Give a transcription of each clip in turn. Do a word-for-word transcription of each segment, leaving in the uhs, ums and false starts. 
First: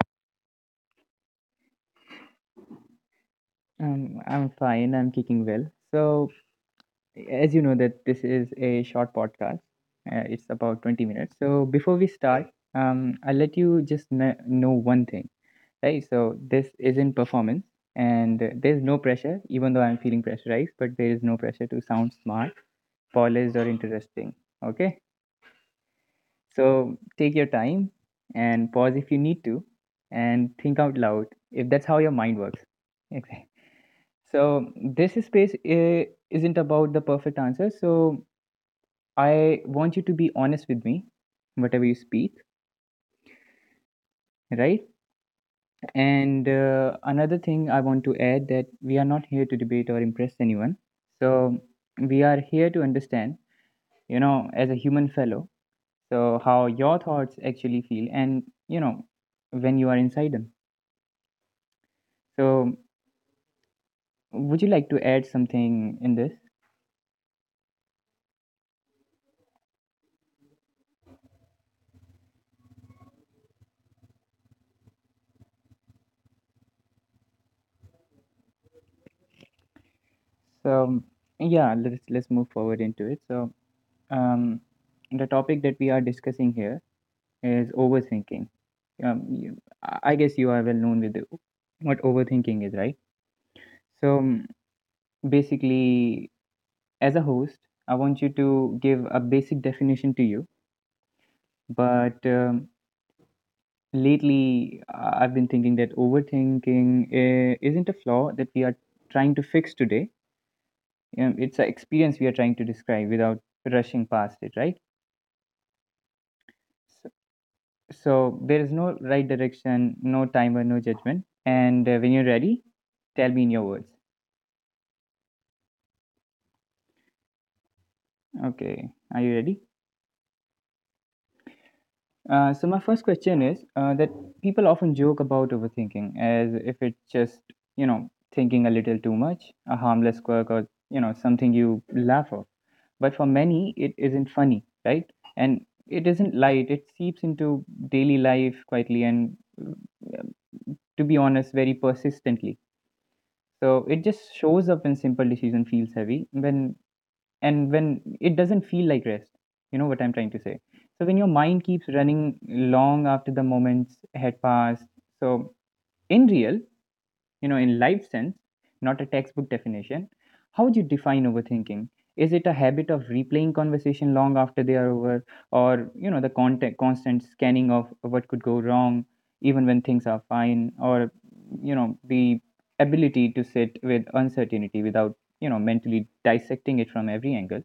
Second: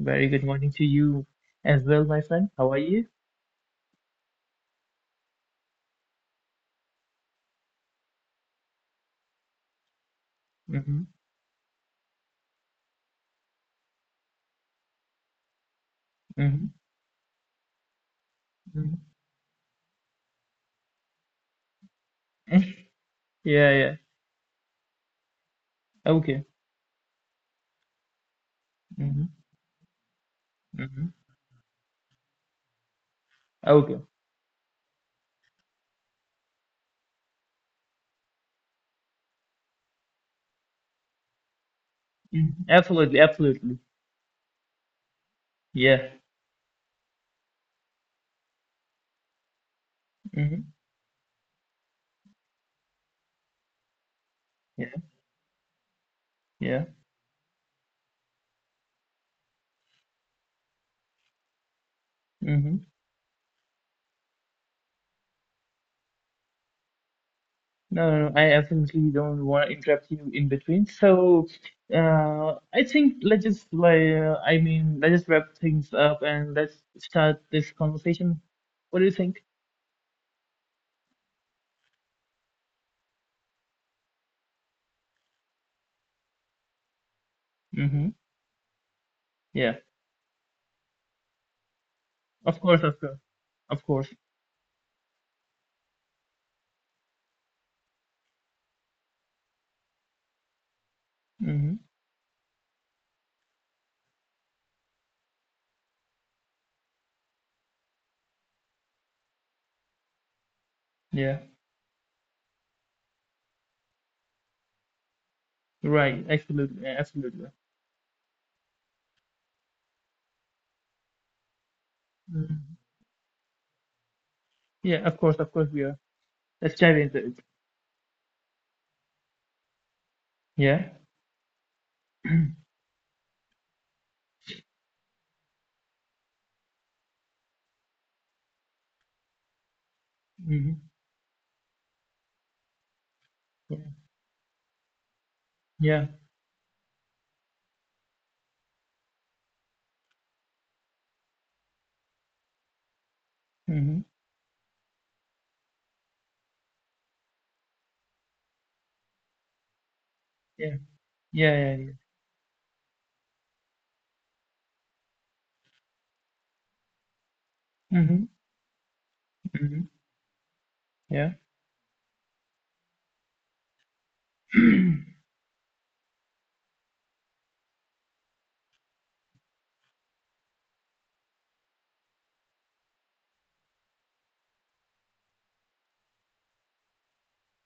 Very good morning to you as well, my friend. How are you? Um, I'm fine. I'm kicking well. So, as you know that this is a short podcast. Uh, it's about Mm-hmm. twenty minutes. So, before we start, um, I'll let you just kn- know one thing, right? So, Mm-hmm. this isn't performance, and uh, there's no Hmm. pressure. Even though I'm feeling pressurized, but there is no pressure to sound smart, polished, or Yeah, yeah. interesting. Okay. Okay. So, take your time and pause if you Mm-hmm. need to, and think out Mm-hmm. loud if that's how your mind works. Okay. So this space i- isn't about the perfect answer. So I want you to be honest with me, whatever you speak, Hmm. Absolutely, absolutely. right? Yeah. And uh, another thing I want to add that we are not here to debate or impress Mm-hmm. anyone. So we are here to understand, you know, as a Yeah, human fellow, so how yeah. your thoughts actually feel, and you know, when you are inside them. Mm-hmm. So would you like to add something in this? No, no, no, I absolutely don't want to interrupt you in between. So, uh, I think let's just like, uh, I mean, let's just wrap things up and let's start this conversation. What do you think? So yeah, let's let's move forward into it. So um the topic that we are discussing here is Mm-hmm. overthinking. Um, you, Yeah. I I guess you are well known with the, what Of overthinking is, course, of right? course. Of course. So um, basically, as a host, I want you to give a basic definition to you. Mm-hmm. But um, lately, I- I've been thinking that overthinking uh, isn't a flaw that we are trying to fix today. Um, Yeah. It's an experience we are trying to describe without rushing past it, right? Right. Absolutely. Yeah, absolutely. So there is no right direction, no timer, no judgment. And uh, when you're Mm. ready, tell me in your words. Yeah. Of course. Of course. We are. Let's dive into it. Okay, are you ready? Yeah. Uh, so my first question is uh, that people often joke about overthinking as if it's just you know thinking a little too much, a harmless quirk, or Hmm. you know something you laugh off. But for many, Yeah. it isn't funny, right? And Yeah. it isn't light. It seeps into daily life quietly and, to be honest, very persistently. So Hmm. it just shows up when simple decision feels heavy, when and when it doesn't feel like rest. You know what I'm trying to say. Yeah. So when your Yeah. mind Yeah. keeps Yeah. running long after the moments had passed. So in real, you know, in life Hmm. sense, not a textbook Hmm. definition. How would you define Yeah. overthinking? Is it a habit of replaying conversation long after they are over, or you know, the contact, constant scanning of what could go wrong, even when things are fine, or you know, the ability to sit with uncertainty without you know mentally dissecting it from every angle?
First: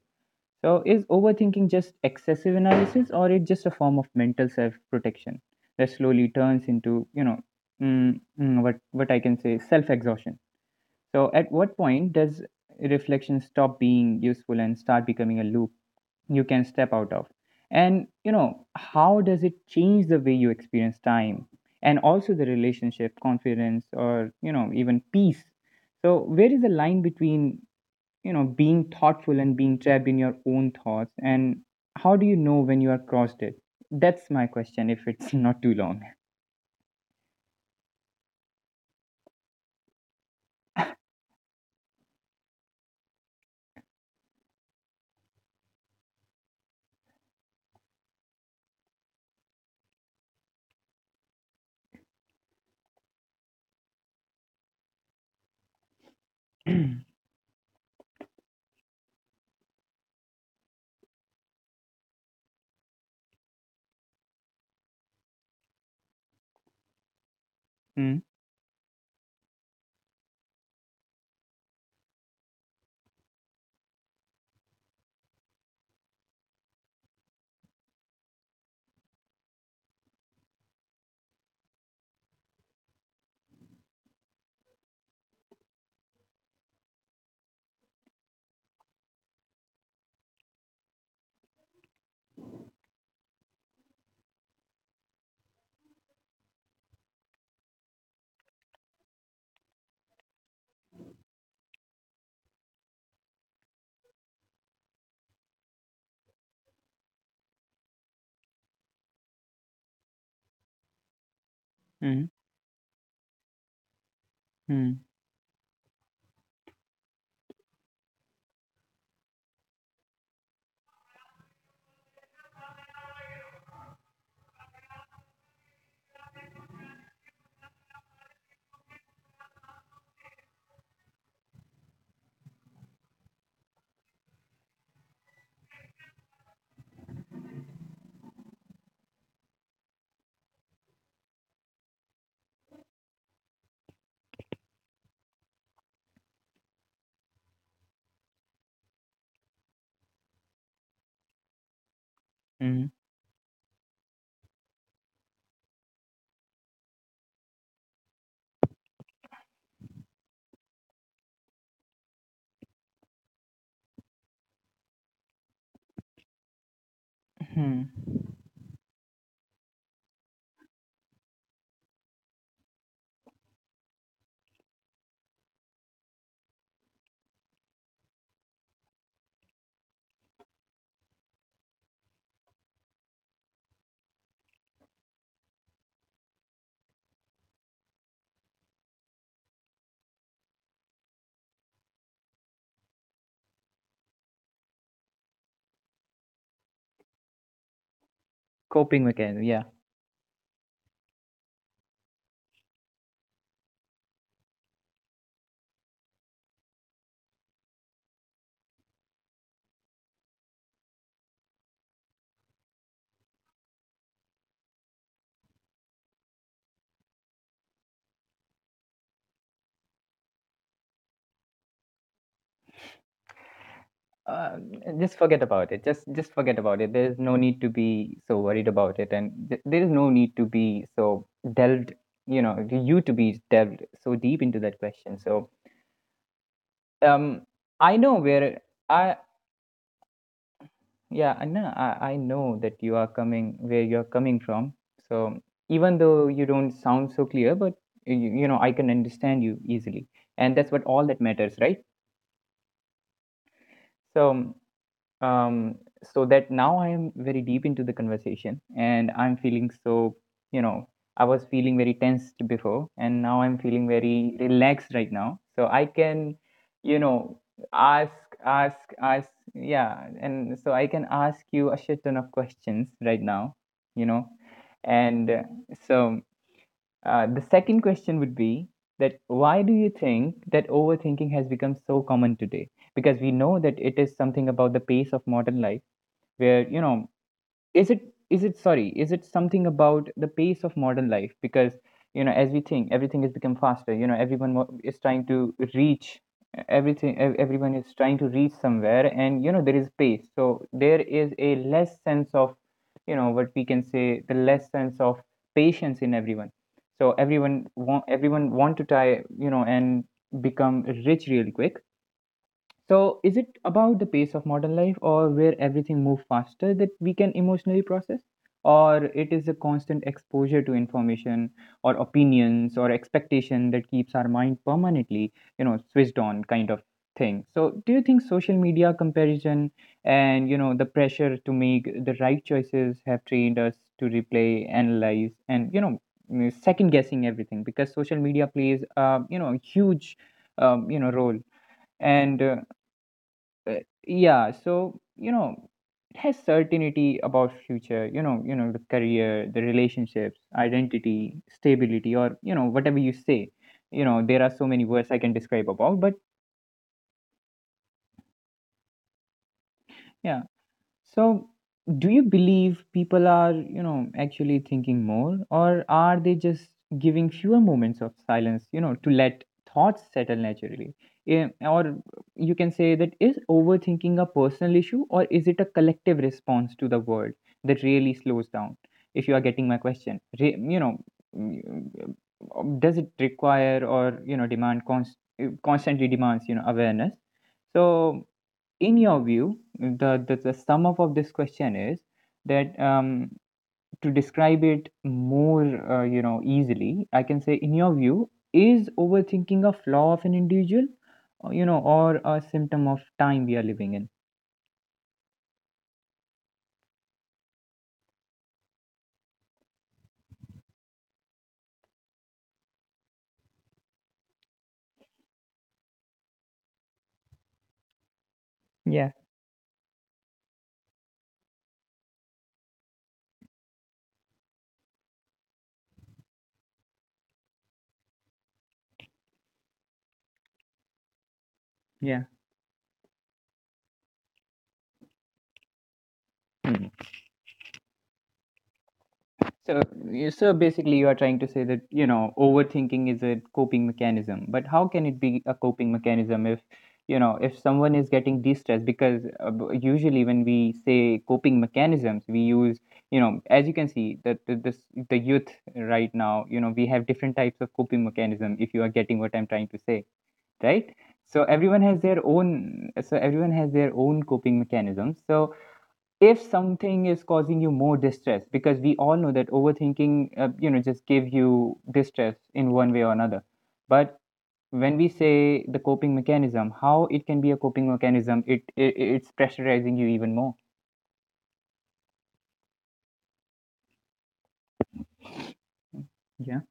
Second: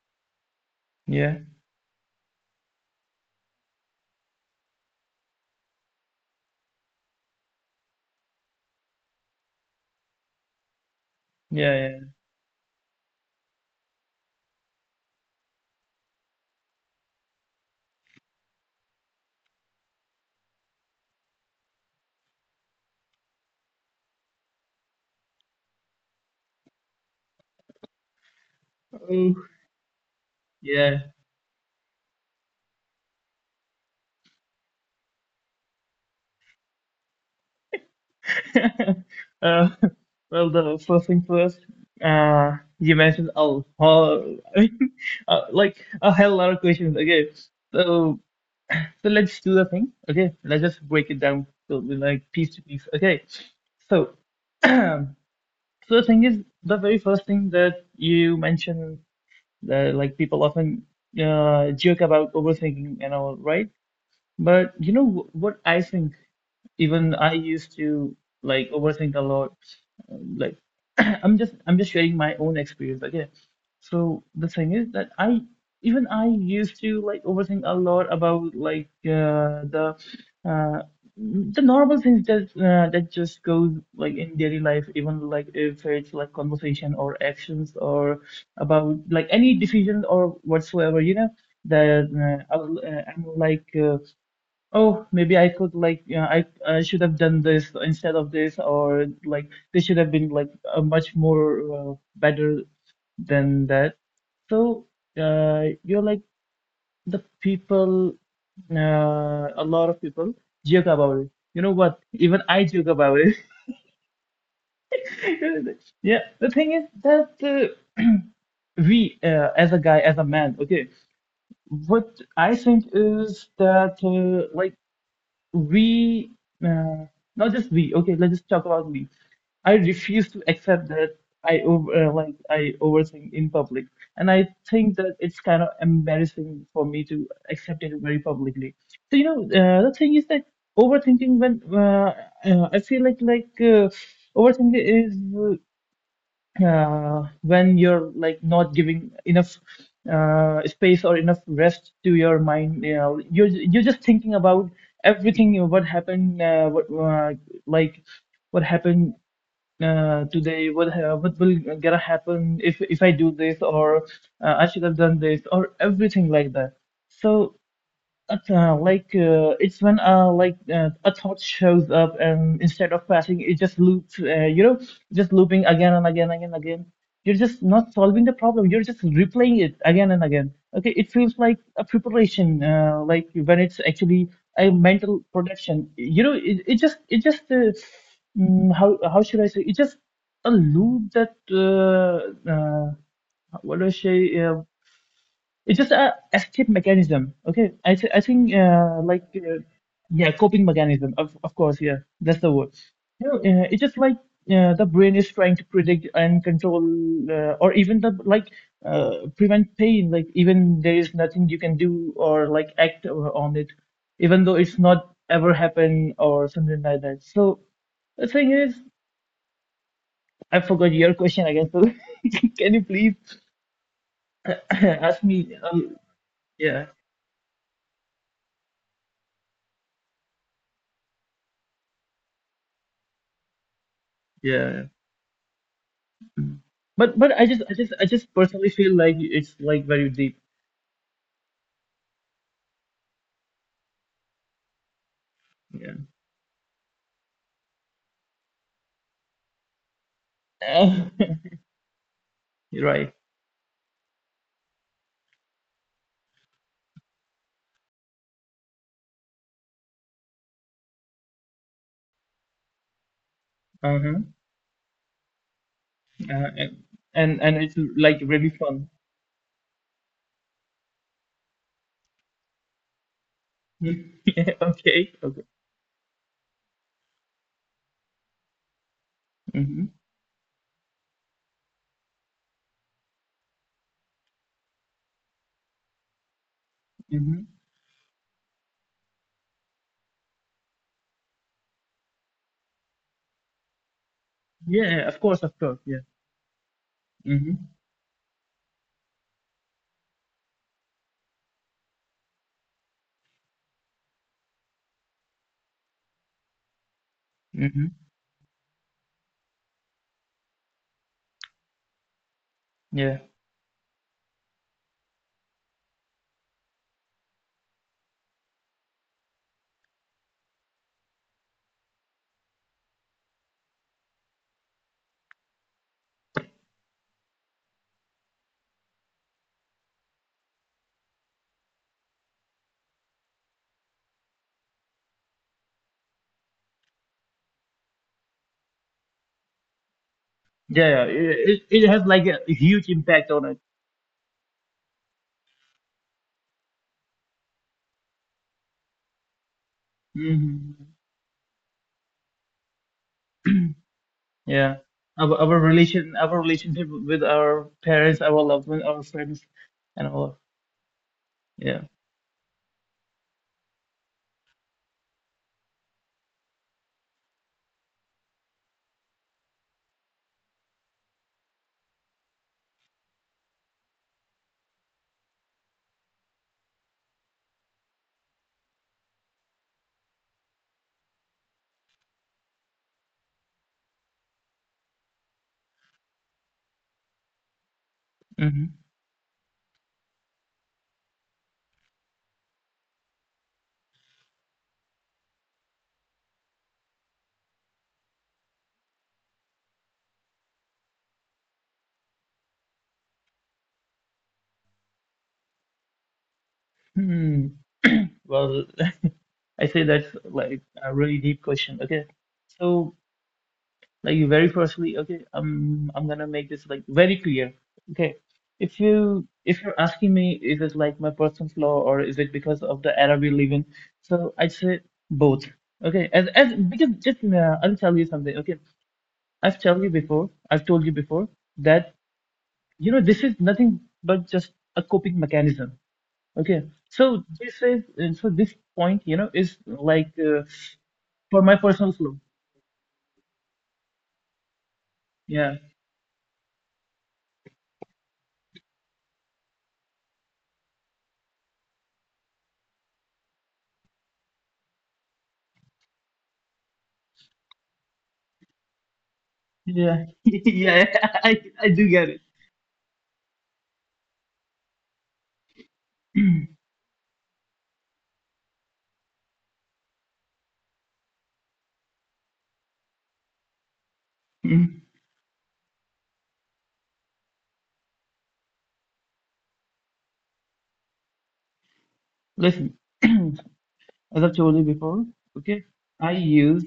So, is Yeah. overthinking just excessive analysis, or it just a form of mental self-protection that slowly turns into, you know, mm, mm, what what I can say, self-exhaustion? So, at what Yeah. Yeah. point does reflection stop being useful and start becoming a loop you can step out of? And you know, how does it change the way you experience time and also the relationship, confidence, or you know, even peace? So, where is the line between you know being Oh. thoughtful and being trapped in your own Yeah. thoughts and how do you know when you are crossed it? That's my question, if it's not too long. uh, well, the first thing first. Uh, you mentioned a whole, uh, Like a hell lot of questions. Okay. So, so let's do the thing. Okay. Let's just break it down. So, like piece to piece. Okay. So. So the thing is, the very first thing that you mentioned, that like people often uh, joke about overthinking and all, right? But you know wh- what I think? Even I used to mm, like overthink a lot. Um, Like I'm just I'm just sharing my own experience, okay? So the thing is that I even I used to like overthink a lot about like uh, the uh, the normal things that uh, that just goes like in daily life, even like if it's like conversation or actions or about like any decision or whatsoever, you know, that uh, I will, uh, I'm like. Uh, Oh, maybe I could like you know, I I should have done this instead of this, or like this should have been like a much more uh, better than that. So uh, you're like the people, uh, a lot of people joke about it. You know what? mm, Even I joke about it. mm, Yeah, the thing is that uh, we, uh, as a guy, as a man, okay, what I think is that uh, like we uh, not just we, okay, let's just talk about me. I refuse to accept that i over uh, like i overthink in public, and I think that it's kind of embarrassing for me to accept it very publicly. So you know, uh, the thing is that overthinking when uh, uh, I feel like like uh, overthinking is, uh, when you're like not giving enough uh, space or enough rest to your mind. mm, You know, you're you're just thinking about everything. You know, what happened, uh, what uh, like what happened uh, today, what ha- what will gonna happen if if I do this, or uh, I should have done this or everything like that. So mm. but, uh, like uh, it's when uh, like uh, a thought shows up and instead of passing it just loops, uh, you know, just looping again and again, again again. You're just not solving the problem, you're just replaying it again and again. Okay, it feels like a preparation, uh, like when it's actually a mental production. You know, it, it just it just uh, mm, how how should I say, it's just a loop that uh, uh, what do I say. Uh, it's just a escape mechanism. Okay, I th I think uh, Coping like mechanism, uh, yeah. yeah, coping mechanism. Of of course, yeah, that's the word. You know, uh, it's just like uh, the brain is trying to predict and control, uh, or even the like uh, prevent pain. Like even there is nothing you can do or like act on it, even though it's not ever happened or something like that. So the thing is, I forgot your question again. So can you please uh, just ask forget me? about it, Um, just just forget about Yeah, it. There is no need to be so worried about it and th- there is no need to be so delved, you know, you to be delved so deep into that yeah. question. So But but um I just I just I I know just where personally feel I— like it's like very deep. yeah, Anna, I, I know that you are coming where you're coming from. So even Yeah. though you don't sound so clear, but you, you know, I can understand you easily. And that's what all Uh, that matters, right? You're right. So um, so that now I am very deep into the conversation and I'm feeling so, you know, I was feeling very tensed before and now I'm feeling Uh-huh. very relaxed right now. So I can, Uh, and you know, and and it's ask, like really ask, fun. ask, yeah. And so I can ask you a shit ton of questions right now, you know. Yeah, okay. And uh, Okay. so uh, the second question would be that why do you Mm-hmm. think that overthinking has become so common today? Because we know that it is something about the pace of modern life where, you know, Mm-hmm. is it is it sorry is it something about the pace of modern life? Because you know as we think everything has become faster, you know, everyone wa- Yeah, is yeah, of trying course, to of course. Yeah. reach everything, ev- Mm-hmm. everyone is trying to reach somewhere, and you know there is pace, so there is a less sense of, you know, what we can say, the less sense of patience in everyone. So everyone Mm-hmm. want everyone want to try, you know, and become rich really quick. So, Yeah. is it about the pace of modern life or where everything moves faster that we can emotionally process? Or it is a constant exposure to information or opinions or expectation that keeps our mind permanently, you know, switched on kind of thing. So, do you think social media comparison and, you know, the pressure to make the right choices have trained us to replay, analyze, and, you know, second guessing everything? Because social media plays, uh, you know, a huge, um, Yeah, you yeah. know, role? It, it it has like a And uh, huge impact on it. uh, yeah, so you know it has certainty about future, you know, you know the career, the relationships, Mm-hmm. identity, stability, or you know whatever you say. You know there are so Yeah. many words I can Our our describe about, but relation our relationship with our parents, our loved ones, our friends, and all. yeah. So, Yeah. do you believe people are, you know, actually thinking more, or are they just giving fewer moments of silence, you know, to let thoughts settle naturally? Yeah, or you can say that is overthinking a personal issue, or is it a collective response to the world that really slows down? If you are getting my question, Re- you know, mm, mm, does it require or you know demand const- eh, constantly demands you know awareness? So Mm-hmm. in your view, the the, the sum up of this question is that um, to describe it more, uh, you know, easily, I can say, in your view, is overthinking a flaw of an individual, or, you know, or a symptom of time we are living in? Hmm. Well, I say that's like a really deep question. Okay, so like very firstly, okay, um, I'm gonna make this like very clear. Okay, if Yeah, you if you're asking me, is it like my personal flaw or is it because of the era we live in? So I'd say both. Okay, as as because just uh, I'll tell you something. Okay, I've told you before. I've told you before that yeah. you know this is nothing but just a coping mechanism. Okay, Hmm. so this is and so this point you know is So, like. you- Uh, so basically, you are trying For to my say that, personal you flow. know, overthinking is a coping mechanism. But how can it be a Yeah, coping mechanism if, you know, if someone is getting de-stressed? Because uh, b- usually when we say coping mechanisms, we use, you know, as you can see, that the this the youth right now, you know, we have different types of coping mechanism, if you are getting what I'm trying to say, yeah, yeah. right? So I I everyone do has get it. their own, so everyone has their own coping mechanisms. So if something is causing you more distress, because we all know that overthinking uh, you know just give you distress in one way or another, but Mhm. when we say the coping mechanism, how it can be a coping mechanism? it, it it's pressurizing you even more. Listen, as I've told you before, okay, I Yeah. use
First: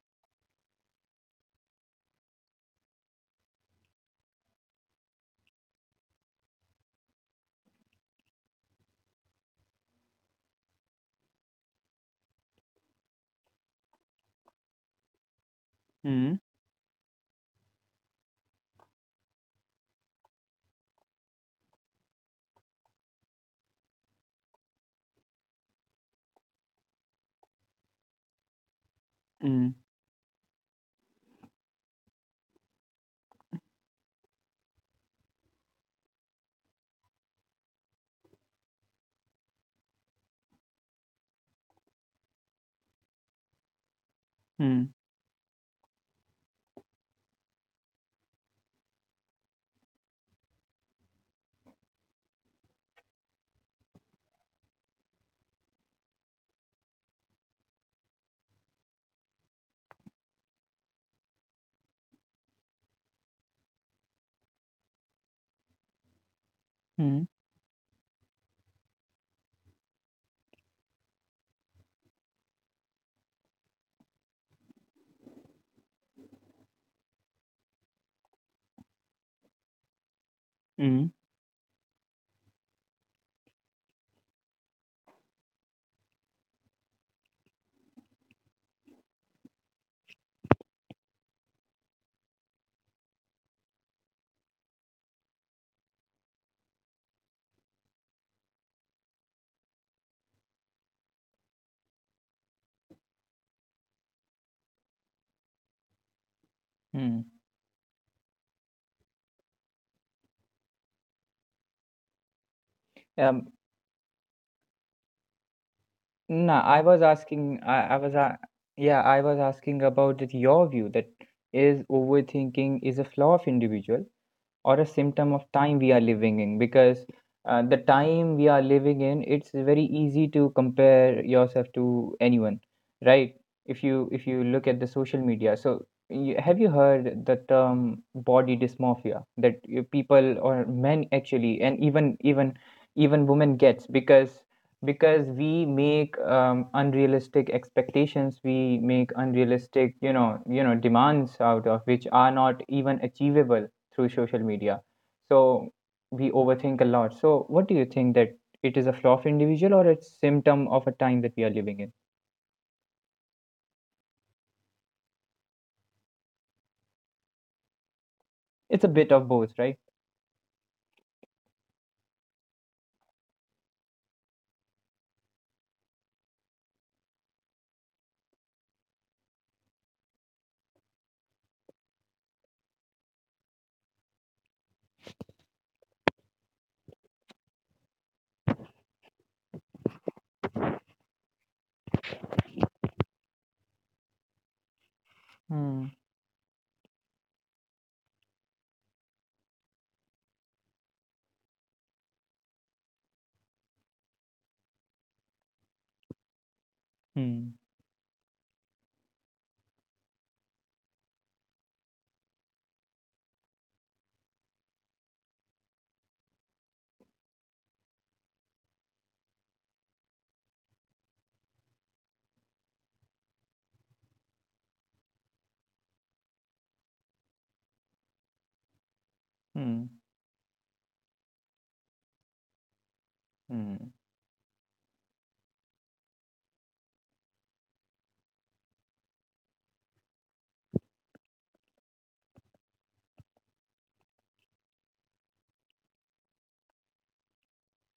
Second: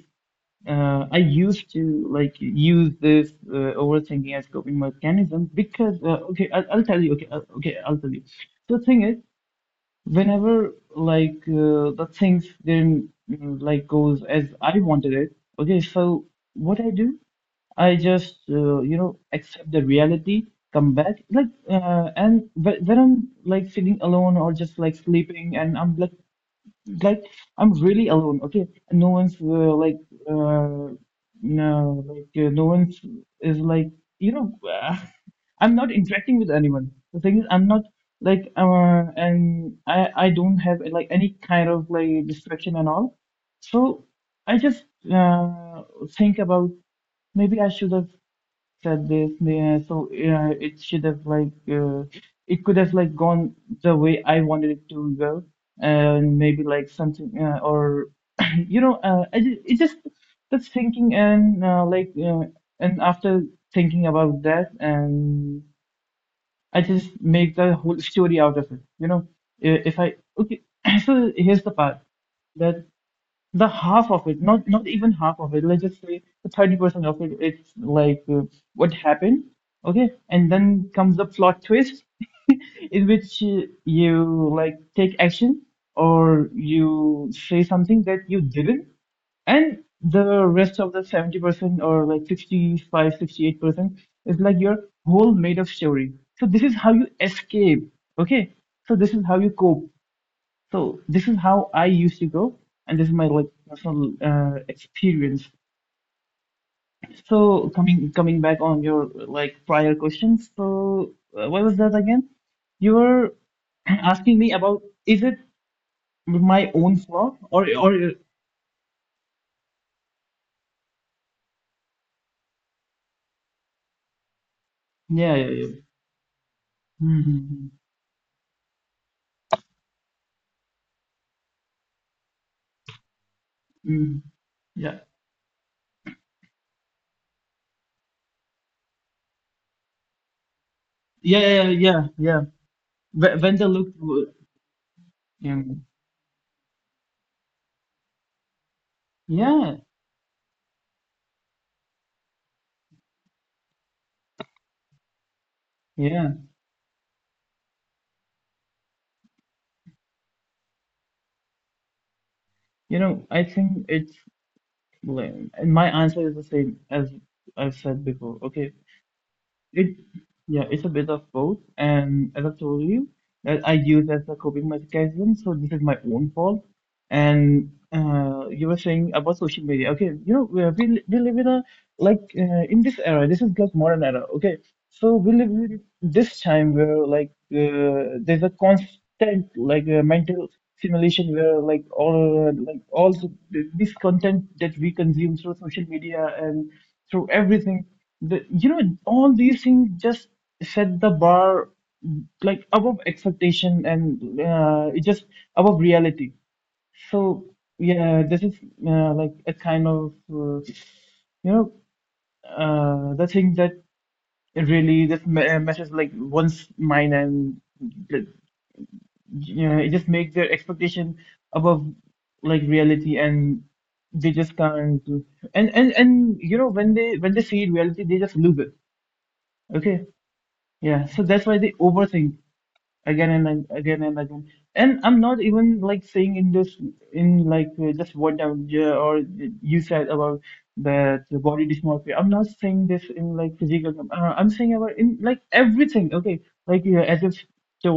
uh, I used to like use this uh, overthinking as coping mechanism because uh, okay, I'll, I'll tell you. Okay, I'll, okay, I'll tell you. So the thing is, whenever like uh, the things didn't mm, like goes as I wanted it, okay, so Mm, what I do, I just uh, you know accept the reality, come back like uh, and wh- when I'm like feeling alone or just like sleeping and I'm like like I'm really alone, okay? No one's mm, uh, like uh, no, like uh, no one's is like you know. Uh, I'm not interacting with anyone. The thing is, I'm not like uh, and I I don't have like any kind of like distraction and all. So I just mm, uh, think about maybe I should have said this, yeah, so yeah, it should have like uh, it could have like gone the way I wanted it to go. And maybe like something uh, or you know uh, I ju- it just, that's thinking. And uh, like uh, and after thinking about that, and I just mm, make the whole story out of it. You know, I- if I, okay, so here's the part that the half of it, not not even half of it, let's just say the thirty percent of it, it's like uh, what happened. Okay, and then mm. comes the plot twist in which uh, you like take action or you say something that you didn't. And the rest of the seventy percent, or like sixty five, sixty eight percent, is like your whole made up story. So this is how you escape, okay, so this is how you cope. So this is how I used to go, and this is my like personal uh, experience. Hmm. So coming coming back on your like prior questions, so uh, what was that again? You were Um, asking me about, is it nah, my I own was flaw asking, or I, or I was, uh, yeah, I was asking about that your view that is overthinking is a flaw of individual or a symptom yeah, of yeah, yeah. time we are living in. Because uh, Hmm. the time we are living in, it's very easy to compare yourself to anyone, right? if you Mm, if you look at the yeah, social media, so you, have you heard the term body dysmorphia, that you- people or men yeah, actually, yeah, yeah, and yeah, even yeah. even even Wh- When women they gets? look, w- because because yeah, we make um, unrealistic expectations, we make yeah, unrealistic, you know, you know, demands out of which are not even achievable through social media. So we yeah. overthink a lot. So what do you think that it is a flaw of individual or it's symptom of a time that we are living in? You know, I think it's like, and my answer is the same as I've said before. Okay, It's a bit of both, right? It, yeah, it's a bit of both, and as I told you, that I use as a coping mechanism, so this is my own fault. And uh, you were saying about social media. Okay, you know, we, we, we live in a, like, uh, in this era, this is like modern era, okay? So we live in this time where like uh, there's a constant like uh, mental simulation where like all like all the- this content that we consume through Hmm. social media and through everything, the, you know, all these things just set the bar like above expectation, and uh, it just above reality. So Hmm. yeah, this is uh, like a kind of uh, you know, uh, the thing that it really just me- uh, messes like one's mind, and like, you know, it just makes their expectation above like reality, and they just can't. And and and you know, when they when they see reality they just lose it, Hmm. okay. Yeah, so that's why they overthink again and Hmm. again and again. And I'm not even like saying in this in like uh, just what I would, uh, or you said about that the body dysmorphia. I'm not saying this in like physical term. Uh, I'm saying about in like everything. Okay, like uh, as if so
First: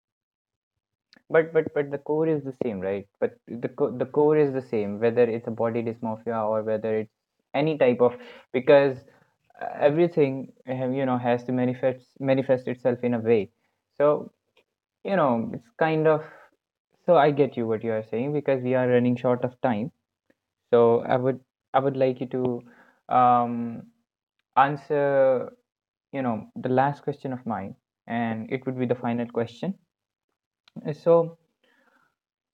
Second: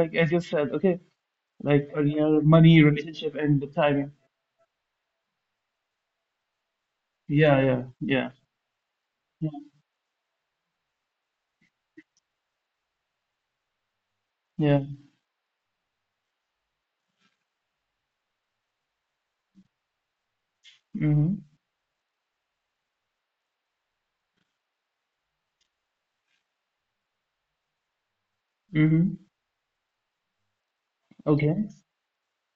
like as you said. Okay, But but but like the core career, is the same, money, right? relationship, But and the the co- the timing. core is the same, whether it's a body dysmorphia or whether it's Yeah, any yeah, type of. yeah, Because yeah, uh, everything uh, you know has to manifest manifest itself in a way. So yeah. you know, it's kind of, so I get you what you are saying because we are running short of time. So I would Mm-hmm. I would like you to um, answer you know the last question of mine, and it would be the Mm-hmm. final question. Uh, So Okay.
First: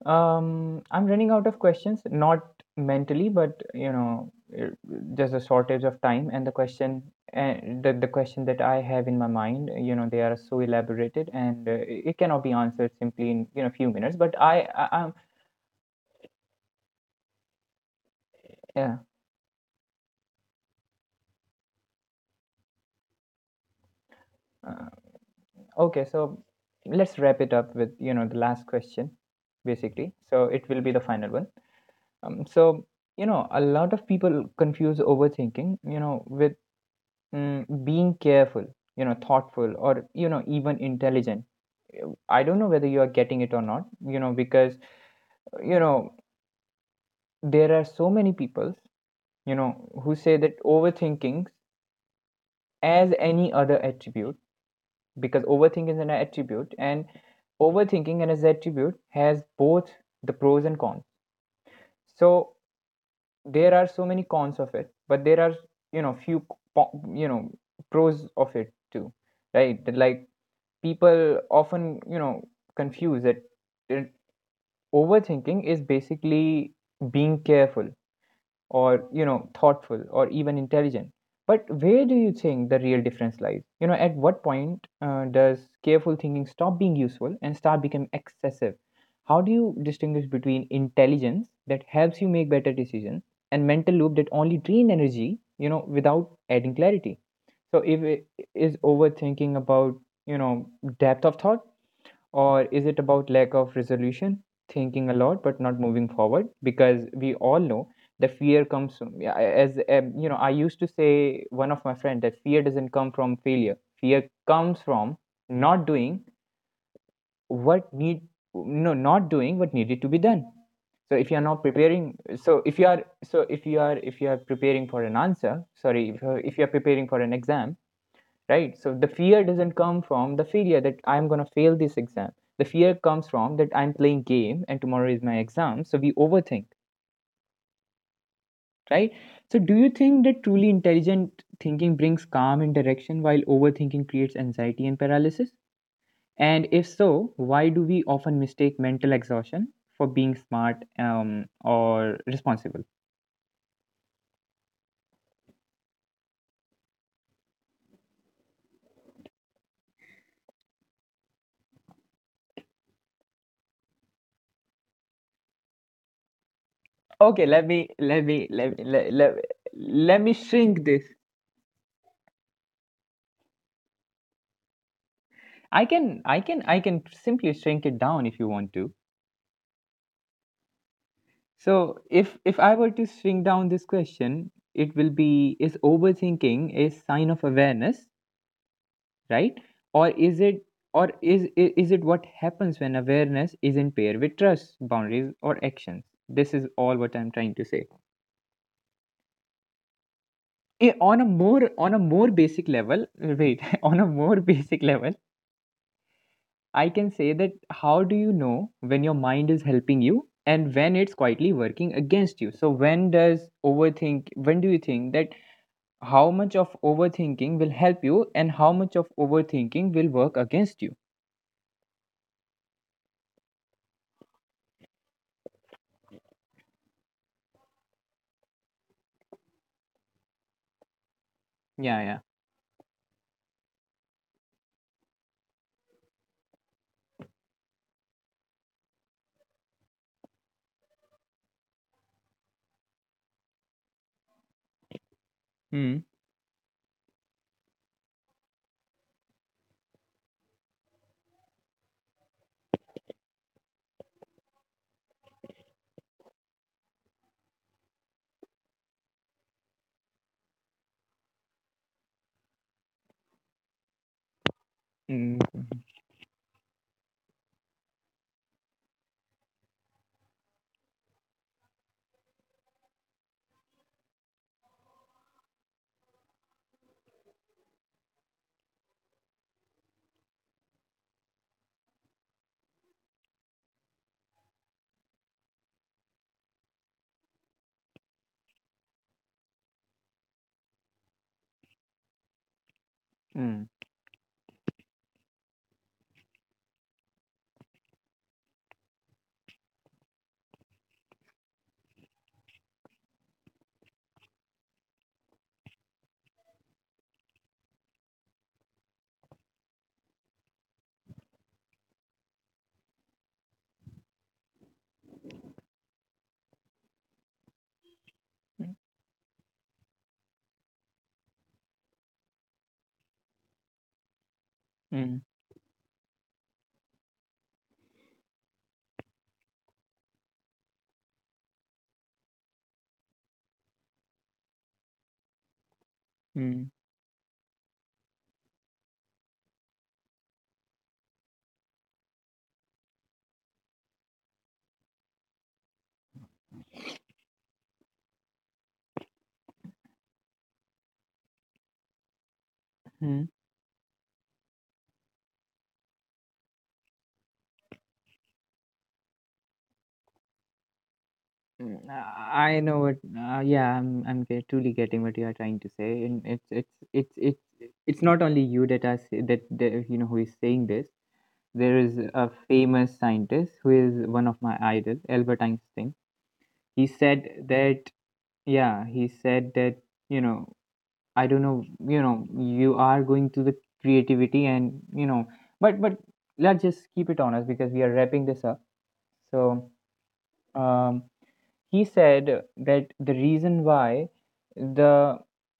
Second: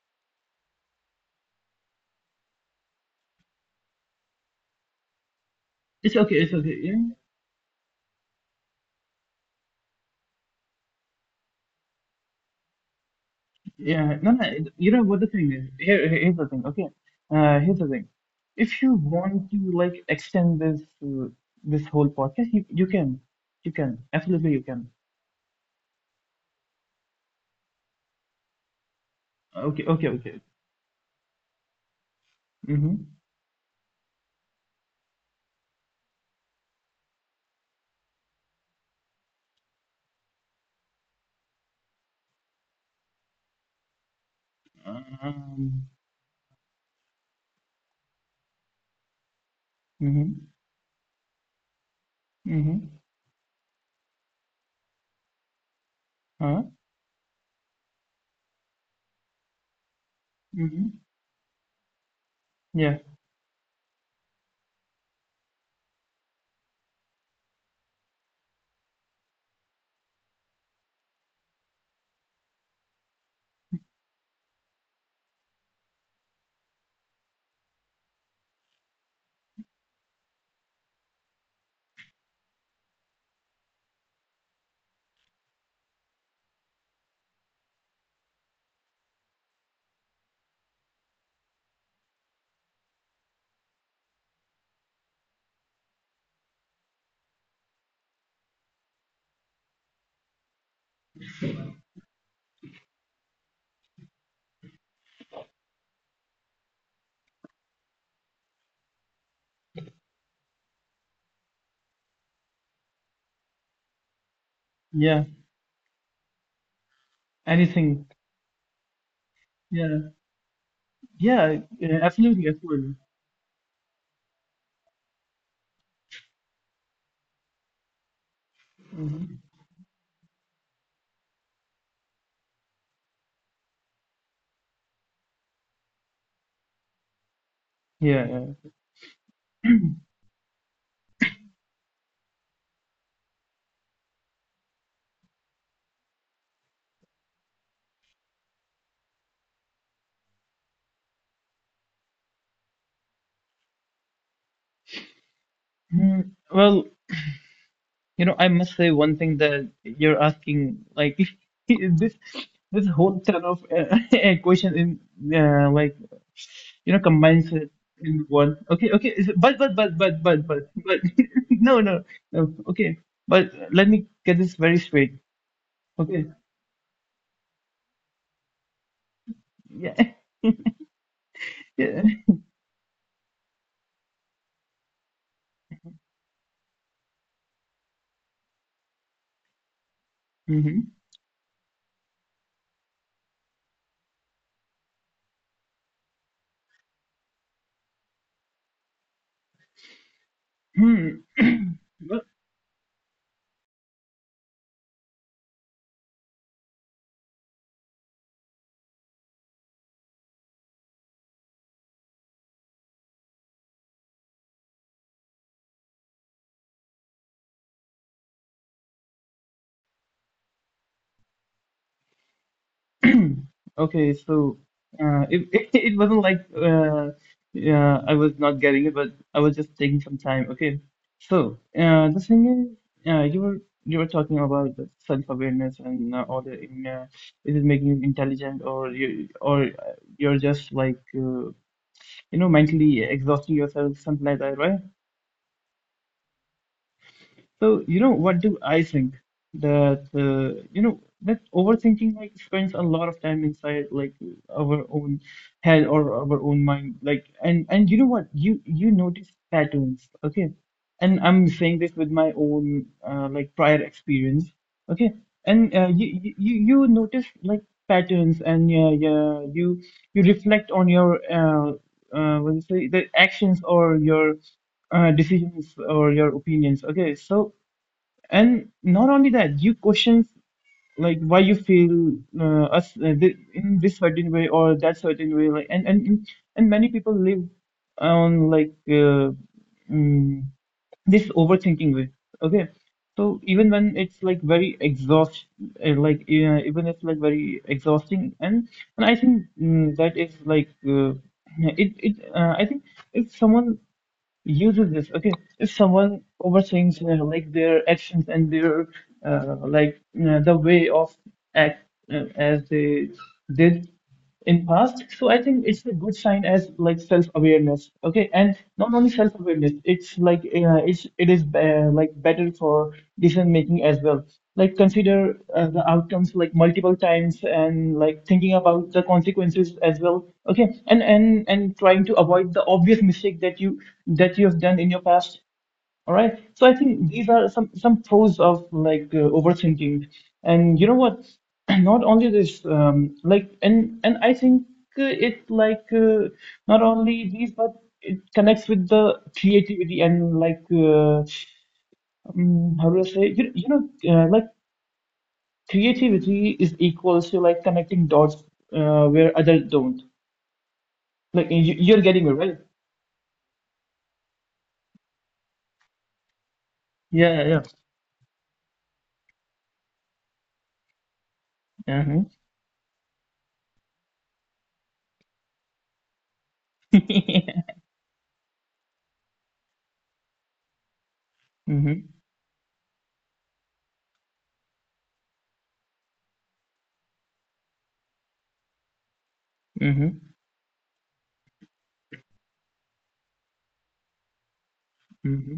um, I'm running out of questions, not mentally, but you know uh, there's a shortage of It's time, okay. and the It's okay. Yeah. question and the the question that I have in my mind, you know, they are so elaborated, and uh, it it cannot be answered simply in you know few minutes. Yeah, no, But no, I, it- I you know I'm— what the thing is? Here, here- here's the thing. Okay, uh, here's the thing. If you yeah. want to like extend this uh, this whole podcast, you you can, you can absolutely you Uh, can. okay. So let's wrap it up with you know the last question, Okay, okay, basically. okay. So it will be the final one. Um, so Mm-hmm. you know a lot of people confuse overthinking, you know, with mm, being careful, you know, thoughtful, or you know even intelligent. I don't know whether you are getting it or not, you know, because you Um. know there are so many people, you know, who say Mm-hmm. that overthinking Mm-hmm. as any other attribute, Huh? because overthinking is an attribute, and overthinking and its attribute has both Mm-hmm. the pros and cons. Yeah. So there are so many cons of it, but there are you know few po- you know pros of it too, right? That, like, people often you know confuse that that overthinking is basically being careful or you know thoughtful or even intelligent. But where do you think the real difference lies? You know at what point uh, does careful thinking stop being useful and start becoming excessive? How do you distinguish between intelligence that helps you make better decisions and mental loop that only drain energy, you know without adding clarity? So if it is overthinking about you know depth of thought, or is it about lack of resolution, thinking a lot but not moving forward? Because we all know the fear comes from, yeah, as, um, you know, I used to say one of my friend that fear doesn't come from failure. Fear comes from Yeah. not doing what Anything. need no, not doing what needed to Yeah. be done. So if you are Yeah. not Yeah. preparing, Absolutely. so if you Absolutely. are, so if you are, if you are preparing for an answer, sorry, if you are, if you are preparing for an exam, right? So the Mm-hmm. fear doesn't come from the failure that I'm gonna fail this exam. The fear comes from that I'm playing game and tomorrow is my exam. So we overthink, Yeah, yeah. right? So do you think that truly intelligent thinking brings calm and direction while overthinking creates anxiety and paralysis? And if so, why do we often mistake mental exhaustion for being smart um, or responsible? Mm, well. You know, I must say one thing that you're asking, like this this whole ton of uh, equation in uh, like you know Okay, combines let it me in let me one. let me, Okay, okay, let, is it- let, but but but but let me but but shrink but this. no no no. Okay, but let me get this very straight. I can Okay, I can I can simply shrink it down if you want to. yeah So yeah. if if I were to shrink down this question, it will be, is overthinking a sign of awareness, right? Or is it, Mm-hmm. or is i- is it what happens when awareness is in pair with trust, boundaries or actions? This is all what I'm trying to say. I- On a more, on a more basic level, wait, on a more basic level, I can say that, how do you know when your mind is helping you and when it's quietly working against you? So when does overthink when do you think that how much of overthinking will help you and how much of overthinking will work against you? Okay, so uh, it, it it wasn't like uh, yeah, I was not getting it, but I was just taking some time. Okay, so Yeah, uh, yeah. the thing is, uh, you were you were talking about the self-awareness and uh, all the uh, is it making you intelligent or you or uh, you're just like uh, you know mentally exhausting yourself, something like that, right? Mm. So, you know, what do I think? That, uh, you know, that overthinking like spends a lot of time inside like our own head or our own mind. Like, and and you know what? You you notice patterns, okay? And I'm saying this with my own uh, like prior experience, okay? And Mm. uh, you you you you notice like patterns, and yeah, yeah, you you reflect on your uh, uh, what do you say, the actions or your uh, decisions or your opinions. Okay, so and not only that you questions like why you feel uh, us uh, th- in this certain way or that certain way, like and and and many people live on like uh, mm, this overthinking way, okay, so Mm. even when it's like very exhaust uh, like uh, even it's like very exhausting, and and I think mm, that is like uh, it it uh, I think if someone uses this, okay, if someone overthinks uh, like their actions and their uh, like uh, the way of act uh, as they did in past, so I think it's a good sign as like self-awareness. Okay, and not only self-awareness, it's like uh, it's it is uh, like better for decision making as well, like Mm. consider uh, the outcomes like multiple times, and like thinking about the consequences as well. Okay, and and and trying to avoid the obvious mistake that you that you have done in your past. All right, so Mm. I think these are some some pros of like uh, overthinking. And you know what, not only this, um, like and and I think uh, it like uh, not only these, but it connects with the creativity and like uh, um, how do I say Mm. you, you know, uh, like creativity is equals to like connecting dots uh, where others don't. Like you, Mm, you're getting me, I I right? know what. Uh, yeah, I'm. I'm ge- truly getting what you are trying to say, and it's. It's. It's. Yeah, yeah, It's. It's not only you that are say, that, that you know who is saying this. There is yeah. a Uh-huh. famous scientist who is one of my idols, Albert Einstein. He said that. Yeah, he said that. You know, I don't know, mm-hmm, you know, you are going to the creativity and you know, but but let's just keep it honest because we are wrapping this up. So mm-hmm, um, he said that the reason why the mm-hmm.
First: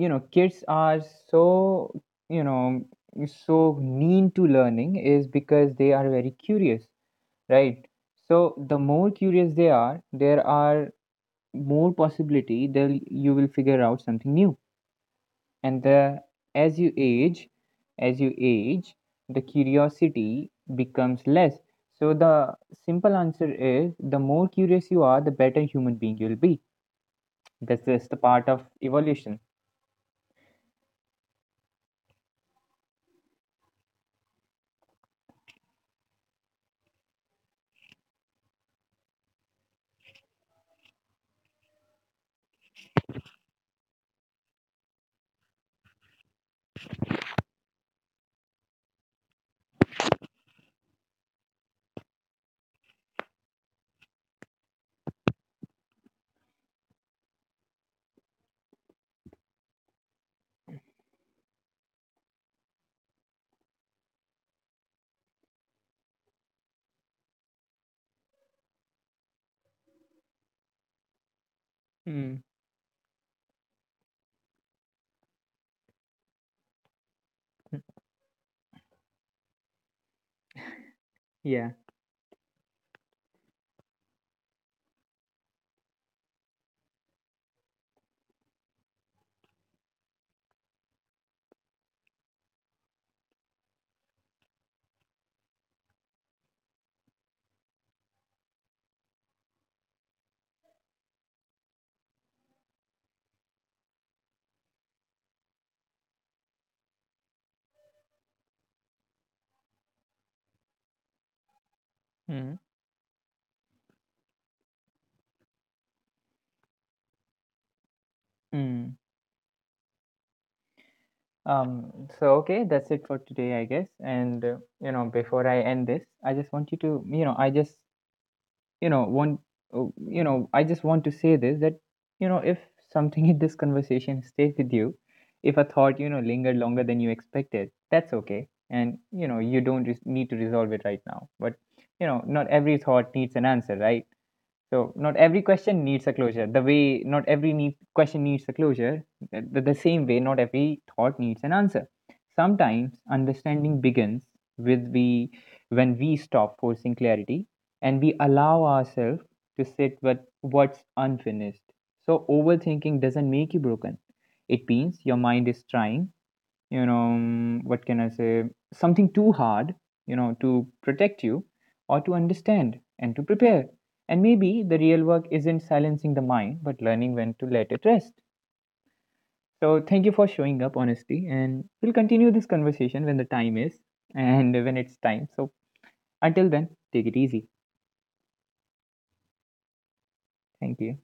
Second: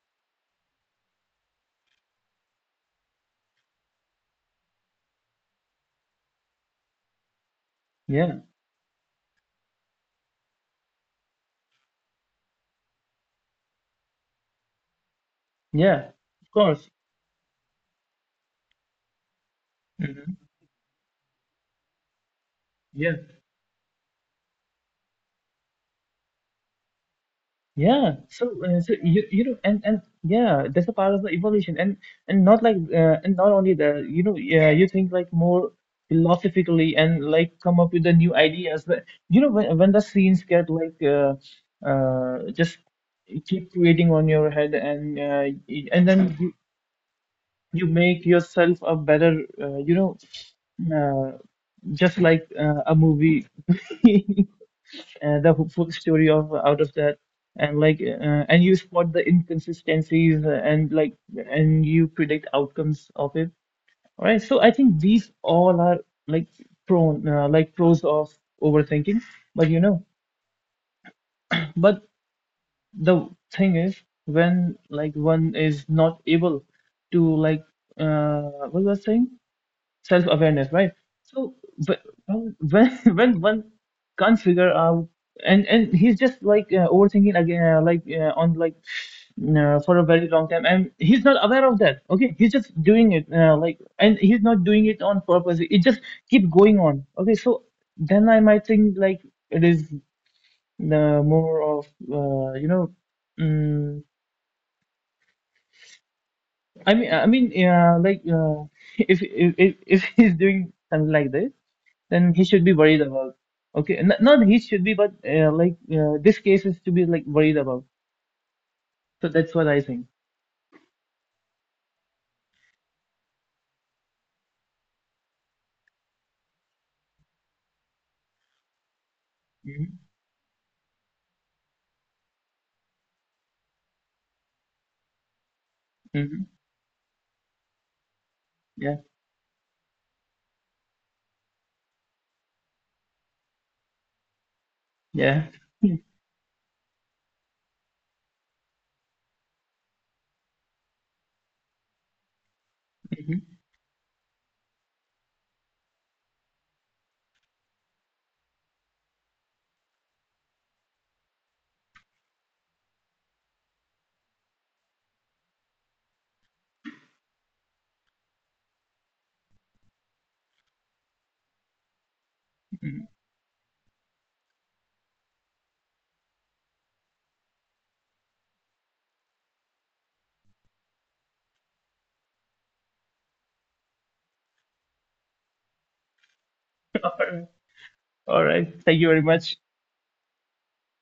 you know kids are so you know so mean to learning is because they are very curious, right? Yeah, So the more curious they are, there are more possibility they'll you will figure out something new. And yeah, the of as course. you age, as you age the Mm-hmm. curiosity becomes less. So the simple Yeah. answer is, the more curious you are, the better human being you'll be. That's just the Yeah, part so, of uh, so you evolution. you know and and yeah, that's a part of the evolution, and and not like uh, and not only the you know yeah, you think like more philosophically and like come up with the new ideas, but you know when when the scenes get like uh, uh just keep creating on your head, and uh, y- and then you, you make yourself a better uh, you know, uh, just like uh, a movie, uh, the full story of out of that, and like uh, and you spot the inconsistencies, uh, and like and you predict outcomes of it. All right, so I think these all are like prone uh, like pros of overthinking. But you know, but Mm, the thing is, when like one is not able to like uh what was I saying, self-awareness, right? So yeah. but um, when when one can't figure out, and and he's just like uh, overthinking again uh, like uh, on like uh, for a very long time, and he's not aware of that, okay, he's just doing it uh, like and he's not doing it on purpose, it just keep going on, okay, so then I might think like it is the more of uh, you know, mm i mean i mean uh, like uh, if, if if if he's doing something like this, then he Mm. should be worried about. Okay, N- not he should be, but uh, like uh, this case is to be like worried about. Mm. So that's what I think. Um, so okay, that's it for today, I guess. And uh, you know, before I end this, I just want you to, you know, I just you know want uh, Hmm you know I just want to say this that you know if something in this conversation stays with you, if a thought you know hmm lingered longer than you expected, that's okay. Yeah, And you know you don't res- need to resolve it right now. But you know, not every thought needs an answer, right? So not every yeah. question needs a closure. The way not every need, question needs a closure, the, the same way not every thought needs an answer. Sometimes understanding begins with we when we stop forcing clarity and we allow ourselves to sit with what's unfinished. So overthinking doesn't make you broken. It means your mind is trying, you know mm, what can I say something too hard, you know, to protect you or to understand Mm-hmm. and to prepare. And maybe the real work isn't silencing the mind but learning when to let it rest. So thank you for showing up honestly, and we'll continue this conversation when the time is, and when it's time. So until then, take All it easy. right. All right. Thank you very much. Thank you.